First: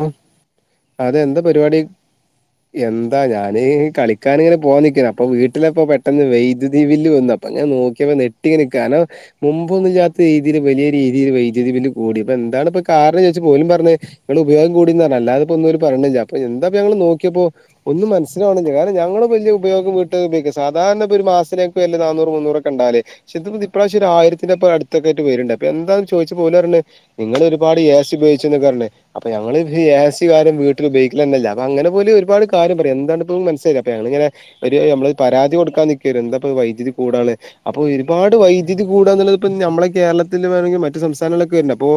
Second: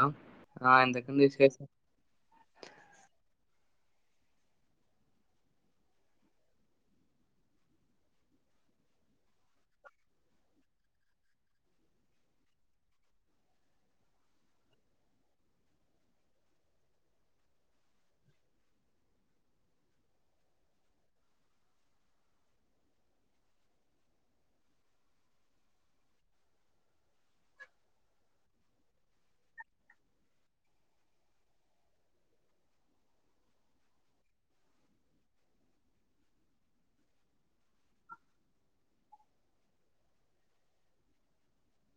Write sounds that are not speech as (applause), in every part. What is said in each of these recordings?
Hello ആ അതെ എന്തൊക്കെയുണ്ട് എന്താ വിശേഷം പരിപാടി എന്താ ഞാന് കളിക്കാനിങ്ങനെ പോക നിക്കുന്നു അപ്പൊ വീട്ടിലിപ്പൊ പെട്ടെന്ന് വൈദ്യുതി ബില്ല് വന്ന് അപ്പൊ ഞൻ നോക്കിയപ്പോ ഞെട്ടി നിൽക്കാനോ മുമ്പൊന്നും ഇല്ലാത്ത രീതിയില് വലിയ രീതിയിൽ വൈദ്യുതി ബില്ല് കൂടി ഇപ്പ എന്താണ് ഇപ്പൊ കാരണം ചോദിച്ച ഓലും പറഞ്ഞത് നിങ്ങൾ ഉപയോഗം കൂടിന്ന് അല്ലാതെ ഇപ്പൊ ഓരോന്നും പറഞ്ഞില്ല അപ്പൊന്താ ഞങ്ങള് നോക്കിയപ്പോ ഒന്നും മനസിലാവ്ണില്ല കാരണം ഞങ്ങള് വലിയ ഉപയോഗം വീട്ട് ഉപയോഗിക്ക സാധാരണ ഇപ്പോ ഒരു മാസത്തിലേക്ക് വല്ല നാന്നൂറ് മുന്നൂറ് ഒക്കെ ഉണ്ടാവല് പക്ഷെ ഇത് ഇപ്പൊ ഈ പ്രാവശ്യം ഒര് ആയിരത്തിന്റെ ഇപ്പ അടുത്തൊക്ക ആയിട്ട് വരുന്നുണ്ട് അപ്പൊ എന്താ ഇത് ചോയിച്ചപ്പോ ഓല് പറഞ്ഞു നിങ്ങള് ഒരുപാട് എ സി ഉപയോഗിച്ച് എന്ന് പറഞ്ഞത് അപ്പൊ ഞങ്ങള് ഈ ഏ സി ആരും വീട്ടിൽ ഉപയോഗിക്കല് തന്നെ ഇല്ല അപ്പ അങ്ങനെ ഇപ്പൊ ഓല് ഒരുപാട് കാര്യം പറയും എന്താണ് ഇപ്പം മനസായില്ല അപ്പ ഞങ്ങള് ഇങ്ങനെ ഒരു നമ്മള് പരാതി കൊടുക്കാൻ നിക്കേന്നു എന്താപ്പ വൈദ്യുതി കൂടാനുള്ളെ അപ്പൊ ഒരുപാട് വൈദ്യുതി കൂടുക എന്നുള്ളത് ഇപ്പം നമ്മളെ കേരളത്തില് വേണമെങ്കിൽ മറ്റു സംസ്ഥാനങ്ങളിലൊക്കെ വരുന്നുണ്ട് അപ്പൊ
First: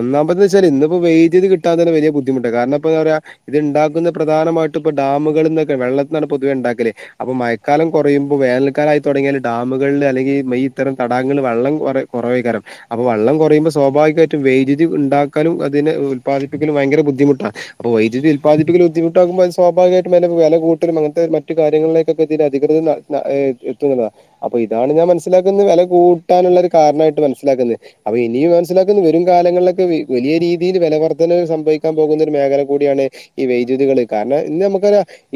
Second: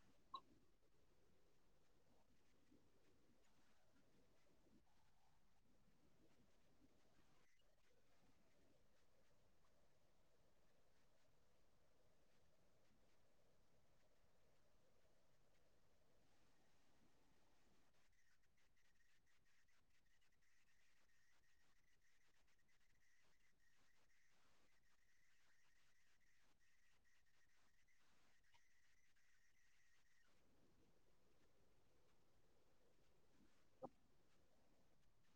ഒന്നാമത് വെച്ചാല് ഇന്ന് ഇപ്പോ വൈദ്യുതി കിട്ടാതെ ഒക്കെ വലിയ ബുദ്ധിമുട്ടാ കാരണം ഇപ്പോ അവര് ആ ഇത് ഉണ്ടാക്കുന്നത് പ്രധാനമായിട്ടും ഇപ്പൊ ഡാമുകളിൽ നിന്നൊക്കെ വെള്ളത്തിന്നാണ് പൊതുവെ ഉണ്ടാക്കല് അപ്പൊ മഴക്കാലം കുറയുമ്പോ വേനൽക്കാലായി തുടങ്ങിയാല് ഡാമുകളില് അല്ലെങ്കിൽ (unintelligible) ഇത്തരം തടാകങ്ങില് വെള്ളം കുറ കുറവെയ്കാരം അപ്പൊ വെള്ളം കുറയുമ്പോ സ്വാഭാവികായിട്ടും വൈദ്യുതി ഉണ്ടാക്കാനും അതിന് ഉലപ്പാദിപ്പിക്കല് ഭയങ്കര ബുദ്ധിമുട്ടാ. അപ്പൊ വൈദ്യുതി ഉല്പാദിപ്പിക്കല് ബുദ്ധിമുട്ടാവുമ്പോ അത് സ്വാഭാവികായിട്ടും വില കു വില കൂട്ടലും അങ്ങൻത്തെ മറ്റു കാര്യങ്ങിലേക്ക് ഒക്കെ ഇതിന്റെ അധികൃതർ ന്ന ഏഹ് എത്തും എന്നുള്ളതാ അപ്പൊ ഇതാണ് ഞാൻ മനസ്സിലാക്കുന്നത് വില കൂട്ടാനുള്ള ഒരു കാരണായിട്ട് മനസ്സിലാക്കുന്നത് അപ്പൊ ഇനിയും മനസ്സിലാക്കുന്നത് വരും കാലങ്ങളിലൊക്കെ വ വലിയ രീതിയില് വില വർ ധന സംഭവിക്കാൻ പോകുന്ന ഒരു മേഖല കൂടിയാണ് ഈ വൈദ്യുതികള് കാരണം ഇന്ന് നമുക്ക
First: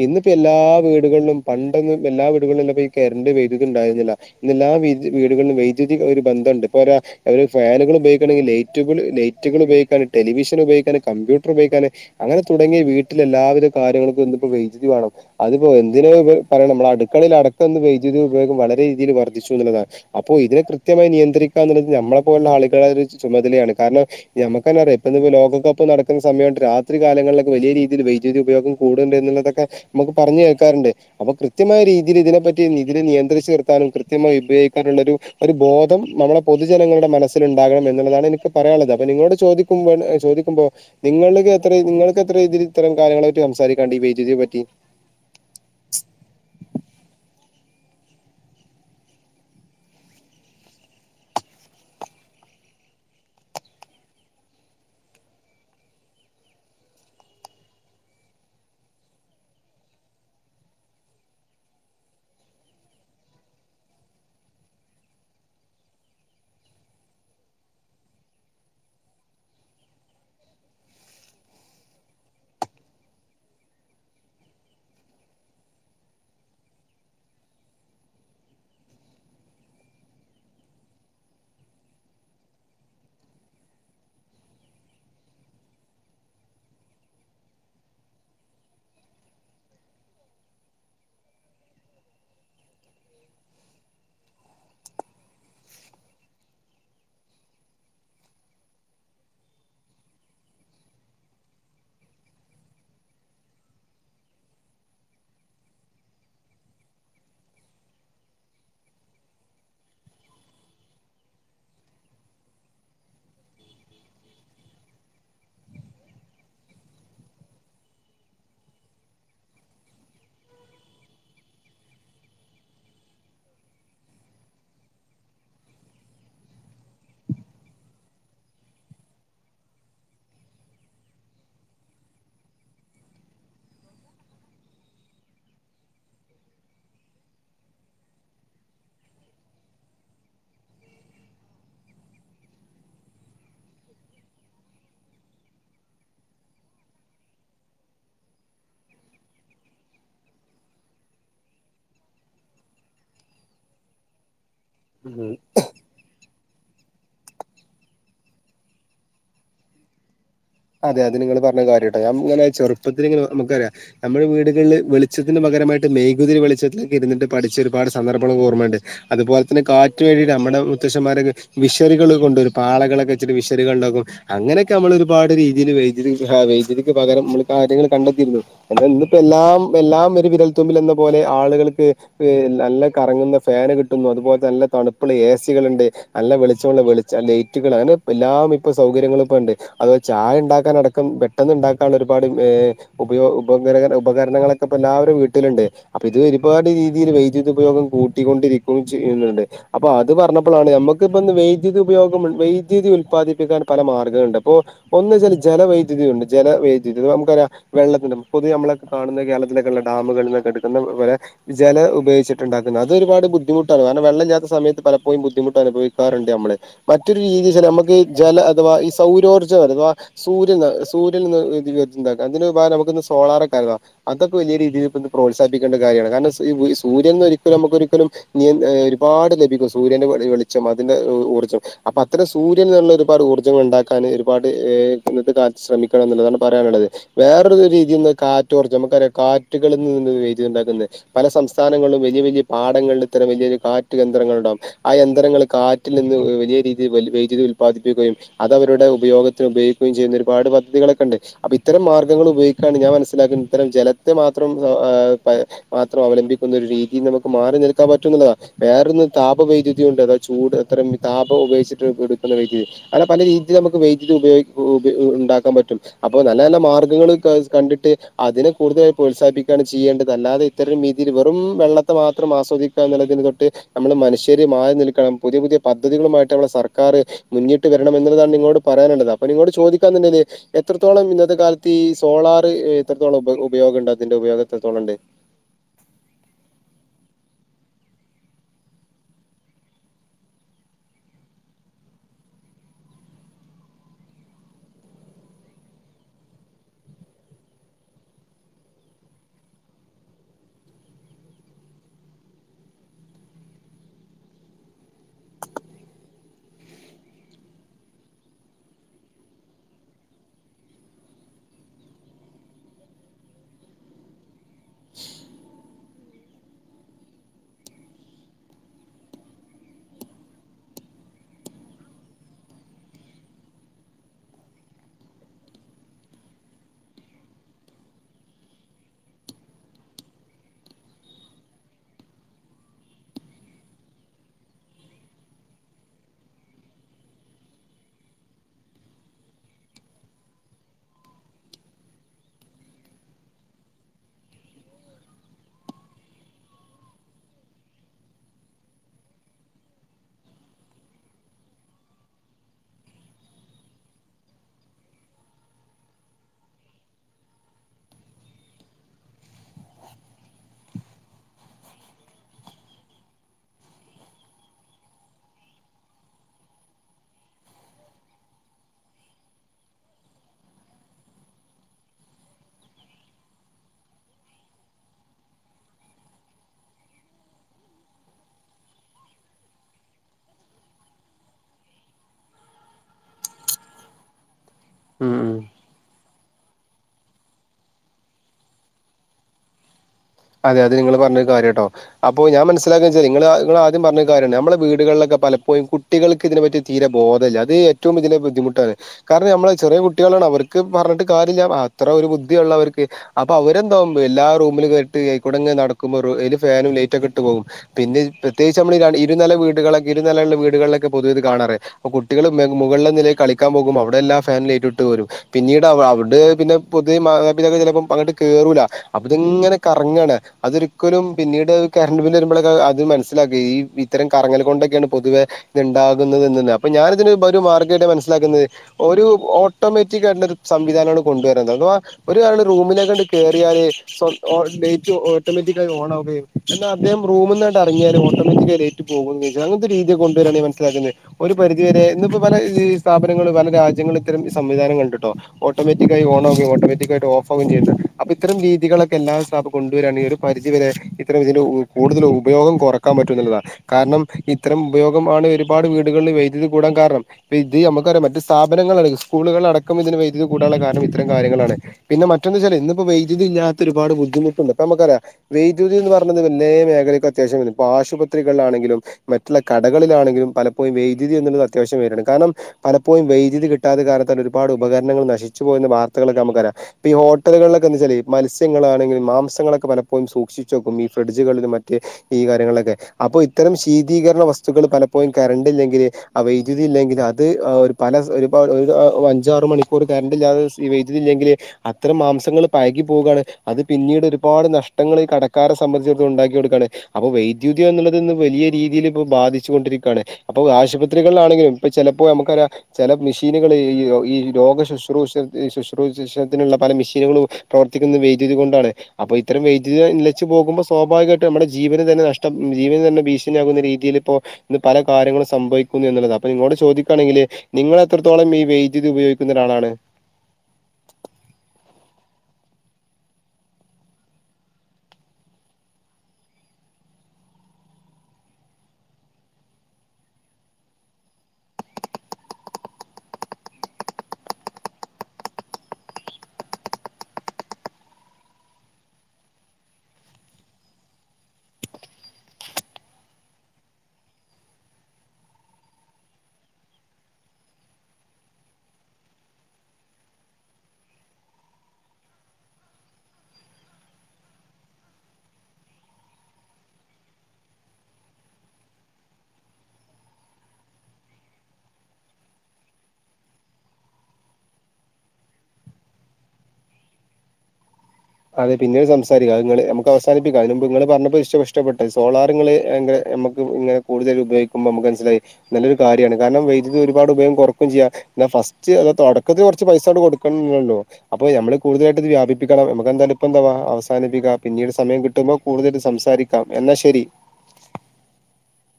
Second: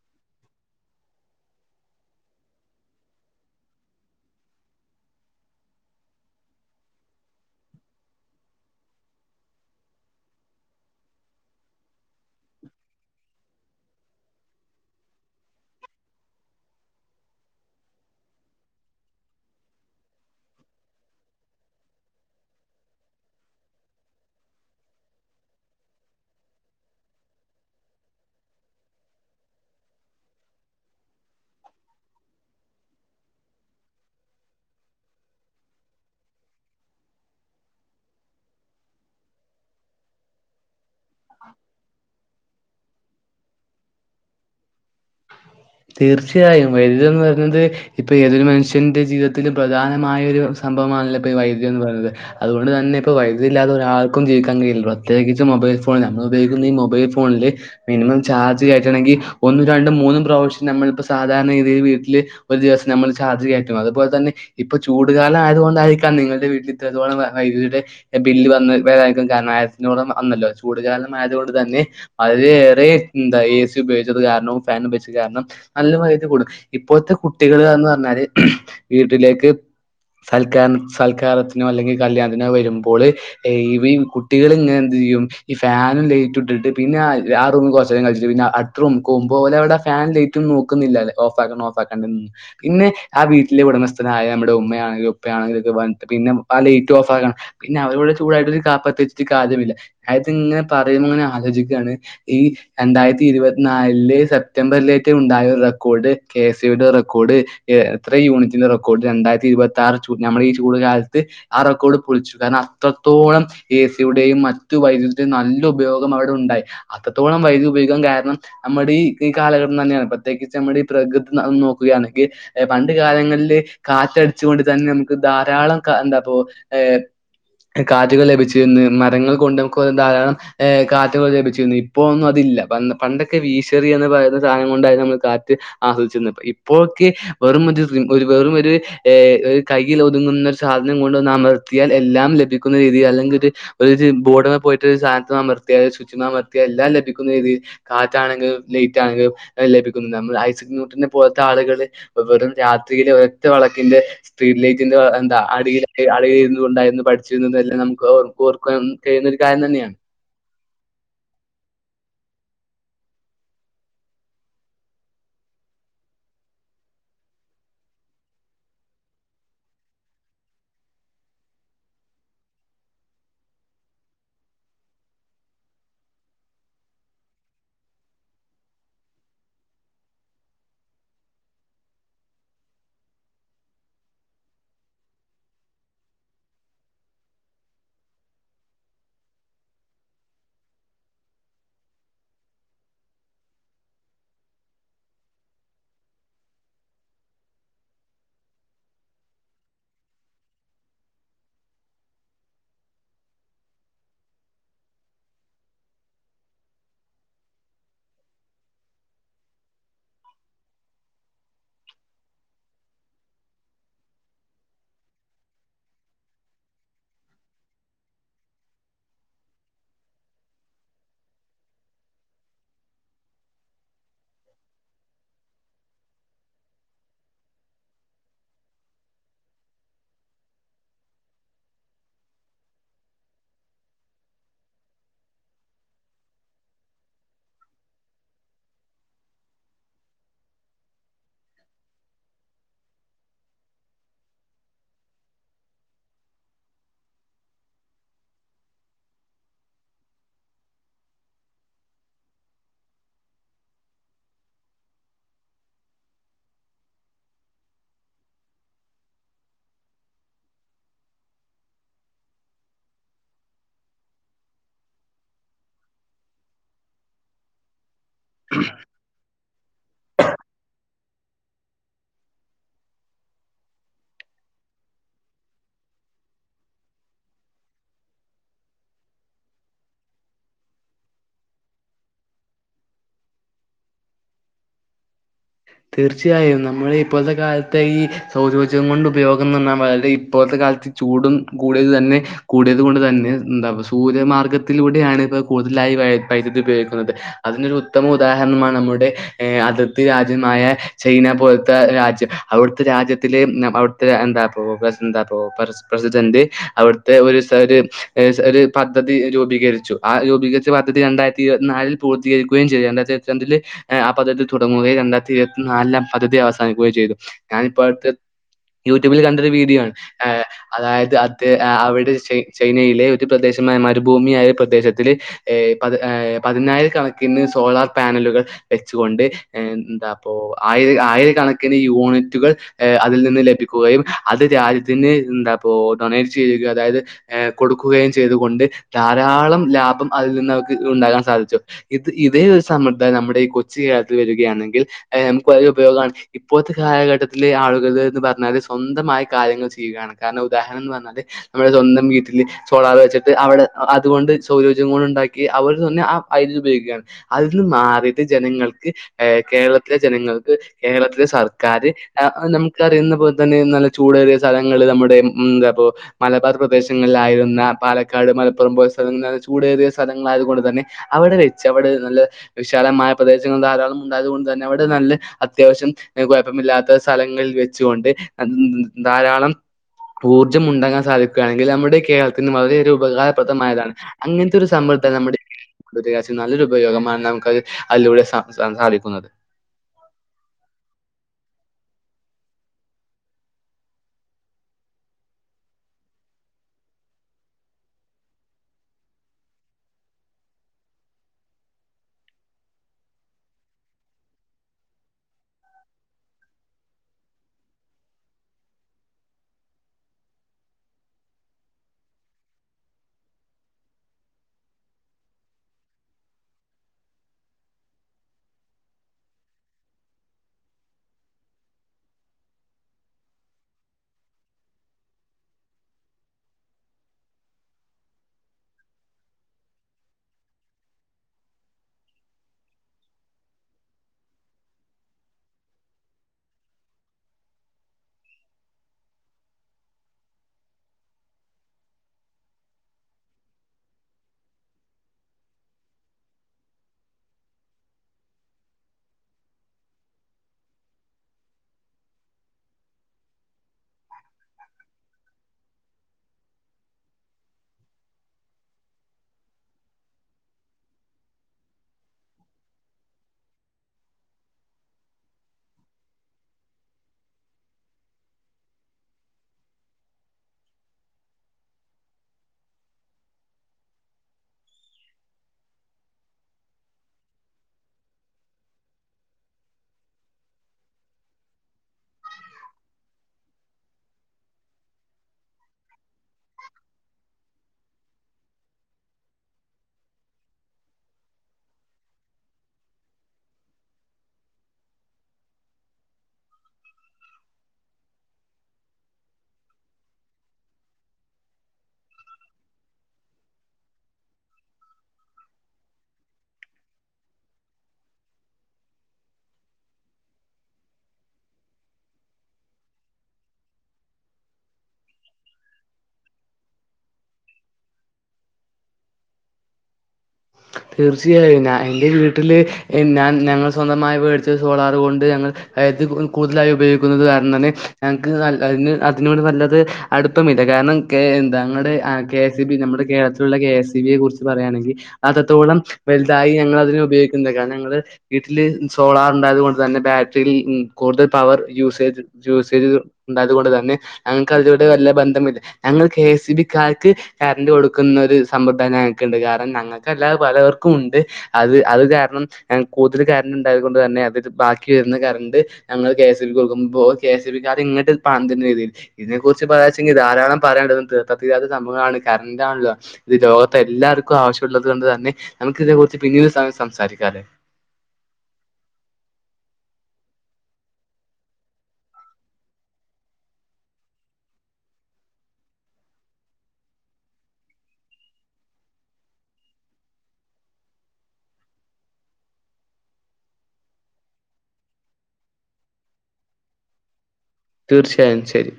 ഇന്ന് ഇപ്പ എല്ലാ വീടുകളിലും പണ്ടൊന്നും എല്ലാ വീടുകളിലൊന്നും ഇപ്പ ഈ കറന്റ് വൈദ്യുതി ഉണ്ടായിരുന്നില്ല ഇന്ന് എല്ലാ വൈദ്യു വീടുകളിലും വൈദ്യുതി ഒരു ബന്ധണ്ട് ഇപ്പൊ ഒരാ അവര് ഫാനുകൾ ഉപയോഗിക്കണെങ്കിൽ ലൈറ്റുകള് ലൈറ്റുകൾ ഉപയോഗിക്കാന് ടെലിവിഷൻ ഉപയോഗിക്കാന് കമ്പ്യൂട്ടർ ഉപയോഗിക്കാന് അങ്ങനെ തുടങ്ങിയ വീട്ടിലെ എല്ലാ വിധ കാര്യങ്ങൾക്കും ഇപ്പോ വൈദ്യുതി വേണം അത് ഇപ്പോ എന്തിന് (unintelligible) പറയണം നമ്മളെ അടുക്കളയിൽ അടക്കം ഇന്ന് വൈദ്യുതി ഉപയോഗം വളരെ രീതിയിൽ വർദ്ധിച്ചു എന്നുള്ളതാണ് അപ്പോ ഇതിനെ കൃത്യമായി നിയന്ത്രിക്കാ എന്നുള്ളത് നമ്മളെ പോലുള്ള ആളുകളുടെ ഒരു ചുമതലയാണ് കാരണം നമ്മക്കന്നെ അറിയാ ഇപ്പ ഇന്ന് ലോ ലോകകപ്പ് നടക്കുന്ന സമയണ്ട് രാത്രി കാലങ്ങളിലൊക്കെ വലിയ രീതിയില് വൈദ്യുതി ഉപയോഗം കൂടുന്നുണ്ട് എന്നുള്ളതൊക്കെ നമുക്ക് പറഞ്ഞ് കേൾക്കാറുണ്ട് അപ്പൊ കൃത്യമായ രീതിയില് ഇതിനെപ്പറ്റി ഇതിനെ നിയന്ത്രിച്ചു നിർത്താനും കൃത്യമായി ഉപയോഗിക്കാനും ഉള്ള ഒരു ഒരു ബോധം നമ്മളെ പൊതുജനങ്ങളുടെ മനസ്സിൽ ഉണ്ടാകണം എന്നുള്ളതാണ് എനിക്ക് പറയാനുള്ളത് അപ്പൊ നിങ്ങളോട് ചോദിക്കുമ്പോ ചോദി ക്കുമ്പോ നിങ്ങൾക്ക് എത്ര നിങ്ങൾക്ക് എത്ര രീതിയില് ഇത്തരം കാര്യങ്ങളെ പറ്റി സംസാരിക്കാനുണ്ട് ഈ വൈദ്യുതിയെ പറ്റി തീർച്ചയായും വൈദ്യുതി എന്ന് പറയുന്നത് ഇപ്പൊ ഏതൊരു മനുഷ്യന്റെ ജീവിതത്തിലും പ്രധാനമായ ഒരു സംഭവമാണല്ലോ ഇപ്പ ഈ വൈദ്യുതി എന്ന് പറയുന്നത് അതുകൊണ്ട് തന്നെ ഇപ്പ വൈദ്യുതി ഇല്ലാതെ ഒരാൾക്കും ജീവിക്കാൻ കഴിയൂലല്ലൊ പ്രത്യേകിച്ച് മൊബൈൽ ഫോൺ നമ്മള് ഉപയോഗിക്കുന്ന ഈ മൊബൈൽ ഫോണില് മിനിമം ചാർജ് കയറ്റണം എങ്കിൽ ഒന്നും രണ്ടും മൂന്നും പ്രാവശ്യം നമ്മളിപ്പോ സാധാരണ രീതിയില് വീട്ടില് ഒരു ദിവസം നമ്മൾ ചാർജ് കയറ്റും അതുപോലെ തന്നെ ഇപ്പൊ ചൂടുകാലം ആയതുകൊണ്ടായിരിക്കാം നിങ്ങളുടെ വീട്ടിൽ ഇത്രത്തോളം വ വൈദ്യുതിയുടെ എഹ് ബില്ല് വന്നത് വേറെ ആയിരിക്കും കാരണം ആയിരത്തിനോളം വന്നല്ലോ ചൂട് കാലം ആയതു കൊണ്ട് തന്നെ അത് ഏറെ എന്താ എ സി ഉപയോഗിച്ചത് കാരണവും ഫാൻ ഉപയോ ഗിച്ചത് കാരണം നല്ല വൈദ്യുതി കൂടും ഇപ്പോഴത്തെ കുട്ടികള് എന്ന് പറഞ്ഞാല് വീട്ടിലേക്ക് സൽകാരം സൽക്കാരത്തിനോ അല്ലെങ്കിൽ കല്യാണത്തിനോ വരുമ്പോള് ഈ വിം കുട്ടികള് ഇങ്ങനെ എന്തു ചെയ്യും ഈ ഫാനും ലൈറ്റും ഇട്ടിട്ട് പിന്നെ ആ ആ റൂമിൽ കുറച്ച് നേരം കളിച്ചിട്ട് പിന്നെ അ ടുത്ത റൂമിക്കു പോകുമ്പൊ ഓല് അവിടെ ആ ഫാനും ലൈറ്റും നോക്കുന്നില്ലല്ലൊ ഓഫ് ആക്കണോ ഓഫ് ആക്കണ്ടേ എന്ന് ഒന്നും പിന്നെ ആ വീട്ടിലെ ഉടമസ്ഥനായ നമ്മുടെ ഉമ്മയാണെങ്കിലും ഉപ്പയാ ണെങ്കിലും ഒക്കെ വന്നിട്ട് പിന്നെ ആ ലൈറ്റ് ഓഫ് ആക്കണം പിന്നെ അവരോട് ചൂടായിട്ട് ഒരു കാപ്പത്തച്ചിട്ട് കാര്യമില്ല അത് ഇങ്ങനെ പറയുമ്പ അങ്ങനെ ആലോചിക്കാണ് ഈ രണ്ടായിരത്തി ഇരുപത്തിനാലില് സെ പ്റ്റംബർല് ഒക്കെ ഉണ്ടായ ഒരു record K S E B യുടെ റെക്കോർഡ് ഏഹ് എത്ര യൂണിറ്റിന്റെ റെക്കോർഡ് രണ്ടായിരത്തി ഇരുപത്താറ് ചൂ നമ്മളെ ഈ ചൂട് കാലത്ത് ആ റെക്കോർഡ് പൊളിച്ചു കാരണം അത്രത്തോളം എ സിയുടെയും മറ്റു വൈദ്യുതിയുടെയും നല്ല ഉപയോഗം അവിടെ ഉണ്ടായി അത്രത്തോളം വൈദ്യുതി ഉപ യോഗിക്കാൻ കാരണം നമ്മുടെ ഈ ഈ കാലഘട്ടം തന്നെയാണ് പ്രത്യേകിച്ച് നമ്മുടെ ഈ പ്രകൃതി നോക്കുകയാണെങ്കിൽ പണ്ട് കാലങ്ങളില് കാറ്റടിച്ചു കൊണ്ട് തന്നെ നമുക്ക് ധാരാളം എന്താപ്പ ഏഹ കാറ്റുകൾ ലഭിച്ചിന്ന് മരങ്ങൾ കൊണ്ട് നമുക്ക് ധാരാളം ഏഹ കാറ്റുകൾ ലഭിച്ചിരുന്ന് ഇപ്പോന്നും അതില്ല പണ്ടൊക്കെ വീശെറിയ എന്ന് പറയുന്ന സാദനം കൊണ്ടായി രുന്നു നമ്മൾ കാറ്റ് ആസ്വദിച്ചിരുന്നെ ഇപ്പോഴൊക്കെ വെറും ഒരു വെറും ഒരു ഏഹ കയ്യിൽ ഒതുങ്ങുന്ന ഒരു സാധനം കൊണ്ടൊന്ന് അമർത്തിയാൽ എല്ലാം ലഭിക്കുന്ന രീതിയിൽ അല്ലെങ്കിൽ ഒരു ഒരു ബോർഡ പോയിട്ട ഒരു സാധന അമർത്തി സുചിമാ അമർ ത്തിയ എല്ലാം ലഭിക്കുന്ന രീതി കാറ്റാണെങ്കിൽ ലേറ്റ് ആണെങ്കിലും ലഭിക്കുന്നു നമ്മൾ ഐസക്ന്യൂട്ട നെ പോലത്തെ ആളുകള് വെറും രാത്രിയില് ഒരറ്റ വിളക്കിന്റെ സ്ട്രീറ്റ് ലൈറ്റിന്റെ ഉം എന്താ അടില് അടിയിരുന്നു കൊണ്ടായിരുന്നു പഠിച്ചിരുന്നത് എല്ലാം നമുക്ക് ഓർക്കാൻ കഴിയുന്ന ഒരു കാര്യം തന്നെയാണ് അതെ അത് നിങ്ങൾ പറഞ്ഞ കാര്യട്ട ഞാങ്ങനെ ചെറുപ്പത്തിലെ നമുക്കറിയാം നമ്മുടെ വീടുകളില് വെളിച്ചത്തിന്റെ പകരമായിട്ട് മെഴുകുതിരി വെളിച്ചത്തിലൊക്കെ ഇരുന്നിട്ട് പഠിച്ച ഒരുപാട് സന്ദർഭങ്ങൾ ഓർമ്മയുണ്ട് അതുപോലെ തന്നെ കാറ്റ് ന് വേണ്ടിട്ടു നമ്മ മുത്തശൻ മാരൊക്കെ വിഷറികൾ കൊണ്ടുവരും പാളകൾ ഒക്കെ വച്ചിട്ട് വിഷറികൾ ഉണ്ടാക്കും അങ്ങനെയൊക്കെ നമ്മൾ ഒരുപാട് രീതിൽ വൈദ്യതി വൈദ്യുതിക്ക് പകരം നമ്മ കാര്യങ്ങൾ കണ്ടെത്തിയിരുന്നു ഇന്നിപ്പോ എല്ലാം എല്ലാം ഒരു വിരൽ തുമ്പിൽ എന്ന പോലെ ആളുകൾക്ക് നല്ല കറങ്ങുന്ന ഫാന് കിട്ടുന്നു അതുപോലെ നല്ല തണുപ്പുള്ള ഏ സികളുണ്ട് നല്ല വെളിച്ചമുള്ള വെളിച്ച ലേറ്റുകൾ അങ്ങനെ എല്ലാം ഇപ്പ സൗകര്യങ്ങളും ഇപ്പ ഉണ്ട് അപോ ചായ ഉ ഉണ്ടാക്കാനടക്കം പെട്ടെന്ന് ഉണ്ടാക്കാനൻ ഒരുപാട് ഉപയോ ഉപ ഉപകരണങ്ങളൊക്കെ ഇപ്പ എല്ലാവരും വീട്ടിലുണ്ട് അപ്പൊ ഇത് ഒരുപാട് രീതിയിൽ വൈദ്യുതി ഉപയോഗം കൂട്ടിക്കൊണ്ടിരിക്കുകയും ചെയ്യുന്നുണ്ട് അപ്പൊ അത് പറഞ്ഞപ്പോഴാണ് നമുക്കിപ്പന്ന് വൈദ്യുതി ഉപയോഗം വൈദ്യുതി ഉല്പാദിപ്പിക്കാൻ പല മാർഗ്ഗങ്ങളുണ്ട് അപ്പോ ഒന്ന് ജലവൈദ്യുതിയ ഉണ്ട് ജലവൈദ്യുതി നമുക്കറിയാം വെള്ളത്തിന്റെ പൊതുയ നമ്മളൊക്കെ കാണുന്ന കേരളത്തിലൊക്കെയള്ള ഡാമുകളിൽ നിന്നൊക്കെ എടുക്കുന്നലെ ജല ഉപയോഗിച്ചിട്ടുണ്ടാക്കുന്നത് അത് ഒരുപാട് ബുദ്ധിമുട്ടാണ് കാരണം വെള്ളമില്ലാത്തമയത്ത് പലപ്പോഴും ബുദ്ധിമുട്ട് അനുഭവിക്കാറുണ്ട് നമ്മള് മറ്റൊരു രീതി ജ നമുക്ക് ജല അഥവാ ഈ സൗരോർജം അഥവാ സൂര്യൻ സൂര്യൻ അതിന്റെ വിപാം (unintelligible) നമുക്ക് സോളാറൊക്കെ അതൊക്കെ വലിയ രീതിൽ ഇപ്പൊ പ്രോത്സാഹിപ്പിക്കണ്ട കാര്യമാണ് കാരണം സൂര്യൻ ഒരിക്കലും നമുക്കൊരിക്കലും ന ഒരുപാട് ലഭിക്കും സൂര്യന്റെ വെളിച്ചം അതിന്റെ ഊർജ്ജം അപ്പൊ അത്രം സൂര്യന എന്നുള്ള ഒരുപാട് ഊർജ്ജൾ ഉണ്ടാക്കാാന് ഒരുപാട് ഏഹ ഇന്നത്തെ കാലത്ത് ശ്രമിക്കണം എന്നുള്ളതാണ് പറയാനുള്ളത് വേറൊരു രീതിന്ന് കാറ്റോർജ്ജം നമുക്കറിയാം കാറ്റുകളിൽ നിന്ന് വൈദ്യുതി ഉണ്ടാക്കുന്ന പല സംസ്ഥാനങ്ങളും വലിയ വലിയ പാടങ്ങളിൽ ഇത്തരം വലിയ വലിയ കാറ്റ് കേന്ദ്രങ്ങള ഉണ്ടാവും ആ യന്ത്രങ്ങൾ കാറ്റിൽ നിന്ന് വലിയ രീതിയിൽ വൈദ്യുതി ഉൽപാദിപ്പിക്കുകയും അത് അവരുടെ ഉപയോഗത്തിന് ഉപയോഗിക്കുകയും ചെയ്യുന്ന ഒരുപാട് പദ്ധതികളൊക്കെണ്ട് പ്പൊ ഇത്തരം മാർഗ്ഗങ്ങൾ ഉപയോഗിക്കുകാണ് ഞാൻ മനസ്സിലാക്കുന്നത് ഇത്തരം ജലത്തെ മാത്രം ഏഹ മാത്രം അവലംബിക്കുന്ന ഒരു രീതി നമുക്ക് മാറി നിൽക്കാൻ പറ്റുന്നതാ വേറെന്ന് താപ വൈദ്യുതിയുണ്ട് അതോ ചൂട് അതരം താപം ഉപയോഗിച്ചിട്ട് എടുക്കുന്ന വൈദ്യുതി അങ്ങനെ പല രീതിയിൽ നമുക്ക് വൈദ്യുതി ഉപയോ ഉപ ഉണ്ടാക്കാൻ പറ്റും അപ്പൊ നല്ല നല്ല മാർഗങ്ങൾ കണ്ടിട്ട് അതിനെ കൂടുതായി പ്രോത്സാഹിപ്പിക്കാണ് ചെയേണ്ടത് അല്ലാതെ ഇത്തരം വെറും വെള്ളത്തെ മാത്രം ആസ്വദിക്കുകുള്ളതിനെ തൊട്ട് നമ്മള് മനുഷ്യര് മാറി നിൽക്കണം പുതിയ പുതിയ പദ്ധതികളുമായിട്ട്മ്മടെ സർക്കാർ മുന്നിട്ട് വരണം എന്നതാണ് നിങ്ങളോട് പറയാനുള്ളത് അപ്പൊ നിങ്ങളോട് ചോദിക്കാന്നുള്ളത് എത്രത്തോളം ഇന്നത്തെ കാലത്ത് ഈ സോളാർ എത്രത്തോളം ഉ ഉപയോഗണ്ട് അതിന്റെ ഉപയോഗം എത്രത്തോളണ്ട് തീർച്ചയായും നമ്മള് ഇപ്പോഴത്തെ കാലത്തെ ഈ സൗരോർജ്യം കൊണ്ട് ഉപയോഗം എന്ന് പറഞ്ഞാല് ഇപ്പോഴത്തെ കാലത്ത് ചൂടും കൂടിയത് തന്നെ കൂടിയത് കൊണ്ട് തന്നെ എന്താ സൂര്യമാർഗ്ഗത്തിലൂടെയാണ് ഇപ്പോ കൂടുതലായി വൈദ്യു വൈദ്യുതി ഉപയോഗിക്കുന്നത് അതിനൊരു ഉത്തമ ഉദാഹരണമാണ് നമ്മുടെ ഏഹേ അതിർത്തി രാജ്യമായ ചൈന പോലത്തെ രാജ്യം അവിടുത്തെ രാജ്യത്തിലെ അവുടുത്തെ എന്താപ്പൊ എന്താപ്പൊ പ്രസിഡന്റ് അവിടുത്തെ ഒരു ഒര് ഏഹ് ഒരു പദ്ധതി രൂപീകരിച്ചു ആ രൂപകച്ച പദ്ധതി രണ്ടായിരത്തി ഇരുപത്തിനാലിൽ പൂർത്തീകരിക്കുകയും ചെയ്തു രണ്ടായിരത്തി ഇരുവത്തി രണ്ടില് ആ പദ്ധതി തുടങ്ങുകയും രണ്ടായിരത്തി ഇരുപത്തിനാലില് ആ പദ്ധതി അവസാനിക്കുകയും ചെയ്തു ഞാനിപ്പോഴത്തെ യൂട്യൂബില് കണ്ടൊരു വീഡിയോണ് അതായത് അദ്ധേ ആ അവ്ടെ ച ചൈനയിലെ ഒരു പ്രദേശമായ മരുഭൂമിയായ ഒരു പ്രദേശത്തില് ഏഹേ പതിനാ പതിനായിര കണക്കിന് സോളാർ പാനലുകൾ വെച്ചുകൊണ്ട് എന്താപ്പോ ആയിര ആയിരക്കണക്കിന് യൂണിറ്റുകൾ ഏഹ് അതിൽ നിന്നും ലഭിക്കുകയും അത് രാജ്യത്തിന് എന്താപ്പോ ഡൊണേറ്റ് ചെയ്യുകയും അതായത് ഏഹ് കൊടുക്കുകയും ചെയ്തുകൊണ്ട് ധാരാളം ലാഭം അതിൽ നിന്ന് അവർക്ക് ഉണ്ടാകാൻ സാധിച്ചു ഇത് ഇതേ ഒരു സംവിധാനം നമ്മുടെ ഈ കൊച്ചു കേരളത്തിൽ വരികയാണെങ്കി നമുക്ക് വളരെ ഉപയോഗമാണ് ഇപ്പോഴത്തെ കാലഘട്ടത്തില് ആളുകള് എന്ന് പറഞ്ഞാല് സ്വന്തമായി കാര്യങ്ങൾ ചെയ്യുകയാണ് കാരണം ഉദാഹരണംന്ന് പറഞ്ഞാല് നമ്മളെ സ്വന്തം വീട്ടില് സോളാർ വെച്ചിട്ട് അവിടെ അതുകൊണ്ട് സൗരോജ്യം കൊണ്ട്ണ്ടാക്കി അവര്തന്നെ ആ വൈദ്യുതി ഉപയോഗിക്കാണ് അതിൽ നിന്ന് മാറിയിട്ട് ജനങ്ങൾക്ക് ഏഹ് കേരളത്തിലെ ജനങ്ങൾക്ക് കേരളത്തിലെ സർക്കാര് നമുക്കറിയുന്ന പോലെ തന്നെ നല്ല ചൂടേറിയ സ്ഥലങ്ങളില് നമ്മുടെ ഇന്താപ്പോ മലബാർ പ്രദേശങ്ങളിലായിരുന്ന പാലക്കാട്, മലപ്പുറം പോലെ സ്ഥലങ്ങള് നല്ല ചൂടേറിയ സ്ഥലങ്ങളായതത് കൊണ്ട് തന്നെ അവ്ടെ വെച്ച് അവിടെ നല്ല വിശാലമായ പ്രദേശ ങ്ങൾ ധാരാളം ഉണ്ടായതു കൊണ്ട് തന്നെ അവിടെ നല്ല അത്യാവിശ്യം ഏഹ് കൊഴപ്പമില്ലാത്ത സ്ഥലങ്ങളിൽ വെച്ചുകൊണ്ട് അത് ധാരാളം ഊർജ്ജം ഉണ്ടാകാൻ സാധിക്കുകയാണെങ്കിൽ നമ്മുടെ ഈ കേരളത്തിന് വളരെയധികം ഉപകാരപ്രദമായതാണ് അങ്ങ നത്തൊരു സംഭവത്തെ ഉം ഉം നമ്മുടെ സൗരോജ്യ പ്രകാശം നല്ലൊരു ഉപയോഗമാണ് നമുക്കത് അതിലൂടെ സാധിക്കുന്നത് അതെ അത് ഇങ്ങള് പറഞ്ഞത് കാര്യാട്ടോ അപ്പോ ഞാൻ മനസ്സിലാക്ന്ന് വെച്ചാല് ഇങ്ങള് ആ ഇങ്ങള് ആദ്യം പറഞ്ഞൊരു കാര്യണ്ട് നമ്മളെ വീടുകളിലൊക്കെ പലപ്പോഴും കുട്ടി കൾക്ക് ഇതിനെപ്പറ്റി തീരെ ബോധമില്ല അത് ഏറ്റവും ഇതിന്റെ ബുദ്ധിമുട്ടാണ് കാരണം നമ്മള് ചെറിയ കുട്ടികളാണ് അവർക്ക് പറഞ്ഞിട്ട് കാര്യല്ല അത്ര ഒരു ബുദ്ധിയൊള്ളവർക്ക് അപ്പൊ അവരെന്താവും എല്ലാ റൂമിലും കേട്ട് അയ്ക്കുടങ്ങനെ നടക്കുമ്പോല് ഫാനും ലൈറ്റക്കെ ഇട്ട് പോവും പിന്നെ പ്രത്യേകിച്ച് നമ്മള് ഇരുന്നെല വീടുകള് ഇരുനെലള്ള വീടുകളിലൊക്കെ പൊതുവെ ഇത് കാണാറ് അപ്പൊ കുട്ടികള് മുകളില് നിലയിൽ കളിക്കാൻ പോകുമ്പോ അവ്ടെ എല്ലാ ഫാനും ലൈറ്റും ഇട്ടു പോരും പിന്നീട് അവ അവ്ടെ പിന്നെ പൊതുവെ മാതപിതക്കള് ചെലേപ്പം അങ്ങട്ട് കേറൂല അപ്പ ഇത്ങ്ങനെ കറങ്ങാണ് അതൊരിക്കലും പിന്നീട് കരണ്ട് ബില്ല് വരുമ്പളേക്കാരം അത് മനസ്സിലാക്ക ഈ ബി ഇത്തരം കറങ്ങൽ കൊണ്ടൊക്കെയാണ് പൊതുവെ ഇത്ണ്ടാകുന്നത് എന്ന് അപ്പൊ ഞാനിതിന് ഒരു മാർഗ്ഗമായിട്ട് മനസിലാക്കുന്നത് ഒരു ഓട്ടോമാറ്റിക് ആയിട്ടുള്ളൊരു സംവിധാനമാണ് കൊണ്ടുവരേണ്ടത് അഥവാ ഒര് ആളാണ്ട് റൂമിലേകാണ്ട് കേറിയാല് സ്വാ ഓ ലെയ്റ്റ് ഓട്ടോമാറ്റിക്കായി ഓണാവുകയും എന്നാ അദ്ദേഹം റൂമ്ന്നാട്ട് എറങ്ങിയാല് ഓട്ടോമാറ്റിക്കായി ലെയ് പോകുന്ന അങ്ങത്തെ രീതിയൊക്കെ കൊണ്ടുവരാണെങ്കി മനസ്സിലാക്കുന്നെ ഒരു പരിധിവരെ ഇന്നിപ്പോ പല സ്ഥാപനങ്ങളും പല രാജ്യങ്ങളും ഇത്തരം സംവിധാനങ്ങള് ഇണ്ട്ട്ടോ ഓട്ടോമാറ്റിക്കായി ഓണാവുകയും ഓട്ടോമാറ്റിക്കായിട്ട് ഓഫാവ്കയും ചെയ്തിട്ട് അപ്പൊ ഇത്തരം രീതികളെ ക്കെ എല്ലാ (unintelligible) കൊണ്ടുവരാണെങ്കി ഒരു പരിധിവരെ ഇത്തരം ഇതിന്റെ കൂടുതൽ ഉപയോഗം കൊറക്കാൻ പറ്റുംന്നുള്ളതാണ്. കാരണം ഇത്തരം ഉപയോഗം ആണ് ഒരുപാട് വീടുകളില് വൈദ്യുതി കൂടാൻ കാരണം. ഇപ്പ ഇത് ഞമ്മുക്കറിയ മറ്റ് സ്ഥാപനങ്ങൾ സ്കൂൾകൾ അടക്കം ഇതിന് വൈധ്യുതി കൂടാനുള്ള കാരണം ഇത്തരം കാര്യങ്ങളാണ്. പിന്നെ മറ്റൊന്ന്ചാല് ഇന്ന് ഇപ്പോ വൈദ്യതി ഇല്ലാത്ത ഒരുപാട് ബുദ്ധിമുട്ടണ്ട് ഇപ്പൊ ഞമക്കറയാ വൈദ്യുതി എന്ന് പറഞ്ഞത് എല്ലേ മേഖലക്കും അത്യാവിശ്യം വരും ഇപ്പ ആശുപത്രികളിലാണെങ്കിലും. മറ്റുള്ള കടകളിലാണെങ്കിലും പലപ്പോയും വൈദ്യുതി എന്നത് അത്യാവിശ്യം വരാണ് കാരണം. പലപ്പോയും വൈദ്യുതി കിട്ടാതെ കാരണത്താൽ ഒരുപാട് ഉപകരണങ്ങൾ നശിച്ചു പോയെന്ന വാർത്തകളൊക്കമ്മക്കറയാം. ഇപ്പ ഈ ഹോട്ടലുകൾലൊക്കെ എന്താ വെച്ചാലെ മത്സ ത്സ്യങ്ങളാണെങ്കിൽ മാംസങ്ങളൊക്കെ പലപ്പോഴും സൂക്ഷിച്ചുവെക്കും ഈ ഫ്രഡ്ജുകളും മറ്റ് ഈ കാര്യങ്ങളൊക്കെ. അപ്പൊ ഇത്തരം ശീതീകരണ വസ്തുക്കൾ പലപ്പോയും കരണ്ട് ഇല്ലെങ്കില് ആ വൈദ്യുതി ഇല്ലെങ്കിലിൽ അത് ഒ പല ഒരു ഒരു അഞ്ചാറ് മണിക്കൂർ കരണ്ടില്ലാതെ വൈദുതില്ലെങ്കിൽ. അത്തരം മാംസങ്ങള് പയകി പോകാണ്. അത് പിന്നീട് ഒരുപാട് നഷ്ടങ്ങൾ ഈ കടക്കാരെ സംബന്ധിച്ചിടത്ത് ഉണ്ടാക്കി കൊടുക്കാണ്. അപ്പൊ വൈദ്യുതി എന്നുള്ളത് ഇന്ന് വലിയ രീതീലിപ്പോ ബാധിച്ചു കൊണ്ടിരിക്കാണ്. അപ്പൊ ആശുപത്രികളിലാണെങ്കിലും ഇപ്പ ചെലപ്പോ ഞമുക്കറിയ ചെല മെഷീനുകൾ ഈ ഈ രോഗ ശുശ്രൂഷ ശുശ്രൂഷഷത്തിനുള്ള പല മെഷീനുകളും പ്രവർത്തിക്കുന്ന വൈദ്യുതി കൊണ്ടാണ്. അപ്പൊ ഇത്തരം വൈദ്യുതി നിലച്ചു പോകുമ്പോ സ്വാഭാവികവായിട്ടും അമ്മുടെ ജീവന് തന്നെ നഷ്ടം ജീവനും തന്നെ ഭീഷണിയാകുന്ന രീതിയില ഇപ്പോ ഇന്ന് പല കാര്യങ്ങളും സംഭവിക്കും എന്നുള്ളത് അപ്പൊ നിങ്ങളോട് ചോദിക്കാണെങ്കില് നിങ്ങെളെത്രത്തോളം ഈ വൈദ്യുതി ഉപയോഗിക്കുന്ന ഒരാളാണ്. തീർച്ചയായും ഞാ എൻ്റെ വീട്ടിൽ ഞാൻ ഞങ്ങൾ സ്വന്തമായി മേടിച്ച സോളാർ കൊണ്ട് ഞങ്ങ അതായത് കൂടുതലായി ഉപയോഗിക്കുന്നത് കാരണം തന്നെ ഞങ്ങൾക്ക് അതിന് അതിനുവേണ്ട നല്ലത് അടുപ്പമില്ല കാരണം ക എന്താ കെ എ സി ബി നമ്മുടെ കേരത്തിലുള്ള കെ എസ് സി ബിയെ കുറിച്ച് പറയാണെങ്കി. അത്രത്തോളം വലുതായി ഞങ്ങൾ അതിനെ ഉപയോഗിക്കുന്ന കാരണം ഞങ്ങള്. വീട്ടില് സോളാർ ഉണ്ടായത് കൊണ്ട് തന്നെ ബാറ്ററിൽ കൂടുതൽ പവർ യൂസേജ് (unintelligible) ഉണ്ടായത് കൊണ്ട് തന്നെ അങ്ങന ഞങ്ങക് അതിനോട് വല്ല ബന്ധമില്ല. ഞങ്ങൾ കെ എസ് ഇ ബിക്കാർക്ക് കറണ്ട്റ് കൊടുക്കുന്ന ഒരു സമ്പ്രദായം ഞങ്ങക്കുണ്ട് കാരണം ഞങ്ങ ക്കല്ലാതെ പലവർക്കും ഉണ്ട്. അത് അത് കാരണം ഞങ്ങക് കൂതൽ കരണ്ട് ഉണ്ടായത് കൊണ്ട് തന്നെ അതില് ബാക്കി വരുന്ന കരണ്ട്. ഞങ്ങൾ കെ എസ് ഇ ബിക്ക് കൊടുക്കുമ്പോ കെ എസ് ഇ ബി ക്കാര് ഇങ്ങട്ട് പണം തെരുന്ന രീതിയിൽ ഇതിനെക്കുറിച്ച് പറയാച്ചെങ്കിൽ ധാരാളം പറയാണ്ടത് ഇതൊന്നും തീർഥത്തിരാത്ത സംഭവങ്ങളാണ് കറന്റാണല്ലോ. ഇത് ലോകത്തെ എല്ലാർക്കും ആവശ്യമുള്ളത് കൊണ്ട് തന്നെ നമുക്ക് ഇതിനെ കുറിച്ച് പിന്നീട് സമയം സംസാരിക്കാം അല്ലേ. അതെ പിന്നീട് സംസാരിക്കാം ഇങ്ങള് നമക്ക് അവാനിപ്പിക്കാം അതിനു മുമ്പ് ഇങ്ങള് പറഞ്ഞപ്പോ ഇഷ്ട ഇഷ്ടപ്പെട്ട സോളാറ് ഇങ്ങള്. ഇങ്ങനെ കൂടുതൽ ഉപയോഗുമ്പോ ഞമ്മുക്ക് മനസ്സിലായി നല്ലൊരു കാര്യാണ് കാരണം വൈദ്യുതി ഒരുപാട് ഉപയോഗം കൊറക്കും ചെയ്യാം. ഇന്നാ ഫസ്റ്റ് അതാ തൊടക്കത്തിൽ കൊറച്ച് പൈസട് കൊടുക്കണം നൊള്ളൂ അപ്പ ഞമ്മള് കൂടുതലായിട്ട് ഇത് വ്യാപിപ്പിക്കണം ഞമ്മ ക്ക് ഇപ്പൊ എന്തായാലും അവസാനിപ്പിക്കാ പിന്നീട് സമയം കിട്ടുമ്പോ കൂടുതൽ സംസാരിക്കാം എന്നാ ശരി. തീർച്ചയായും ശരി.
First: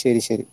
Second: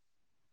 ശരി ശരി.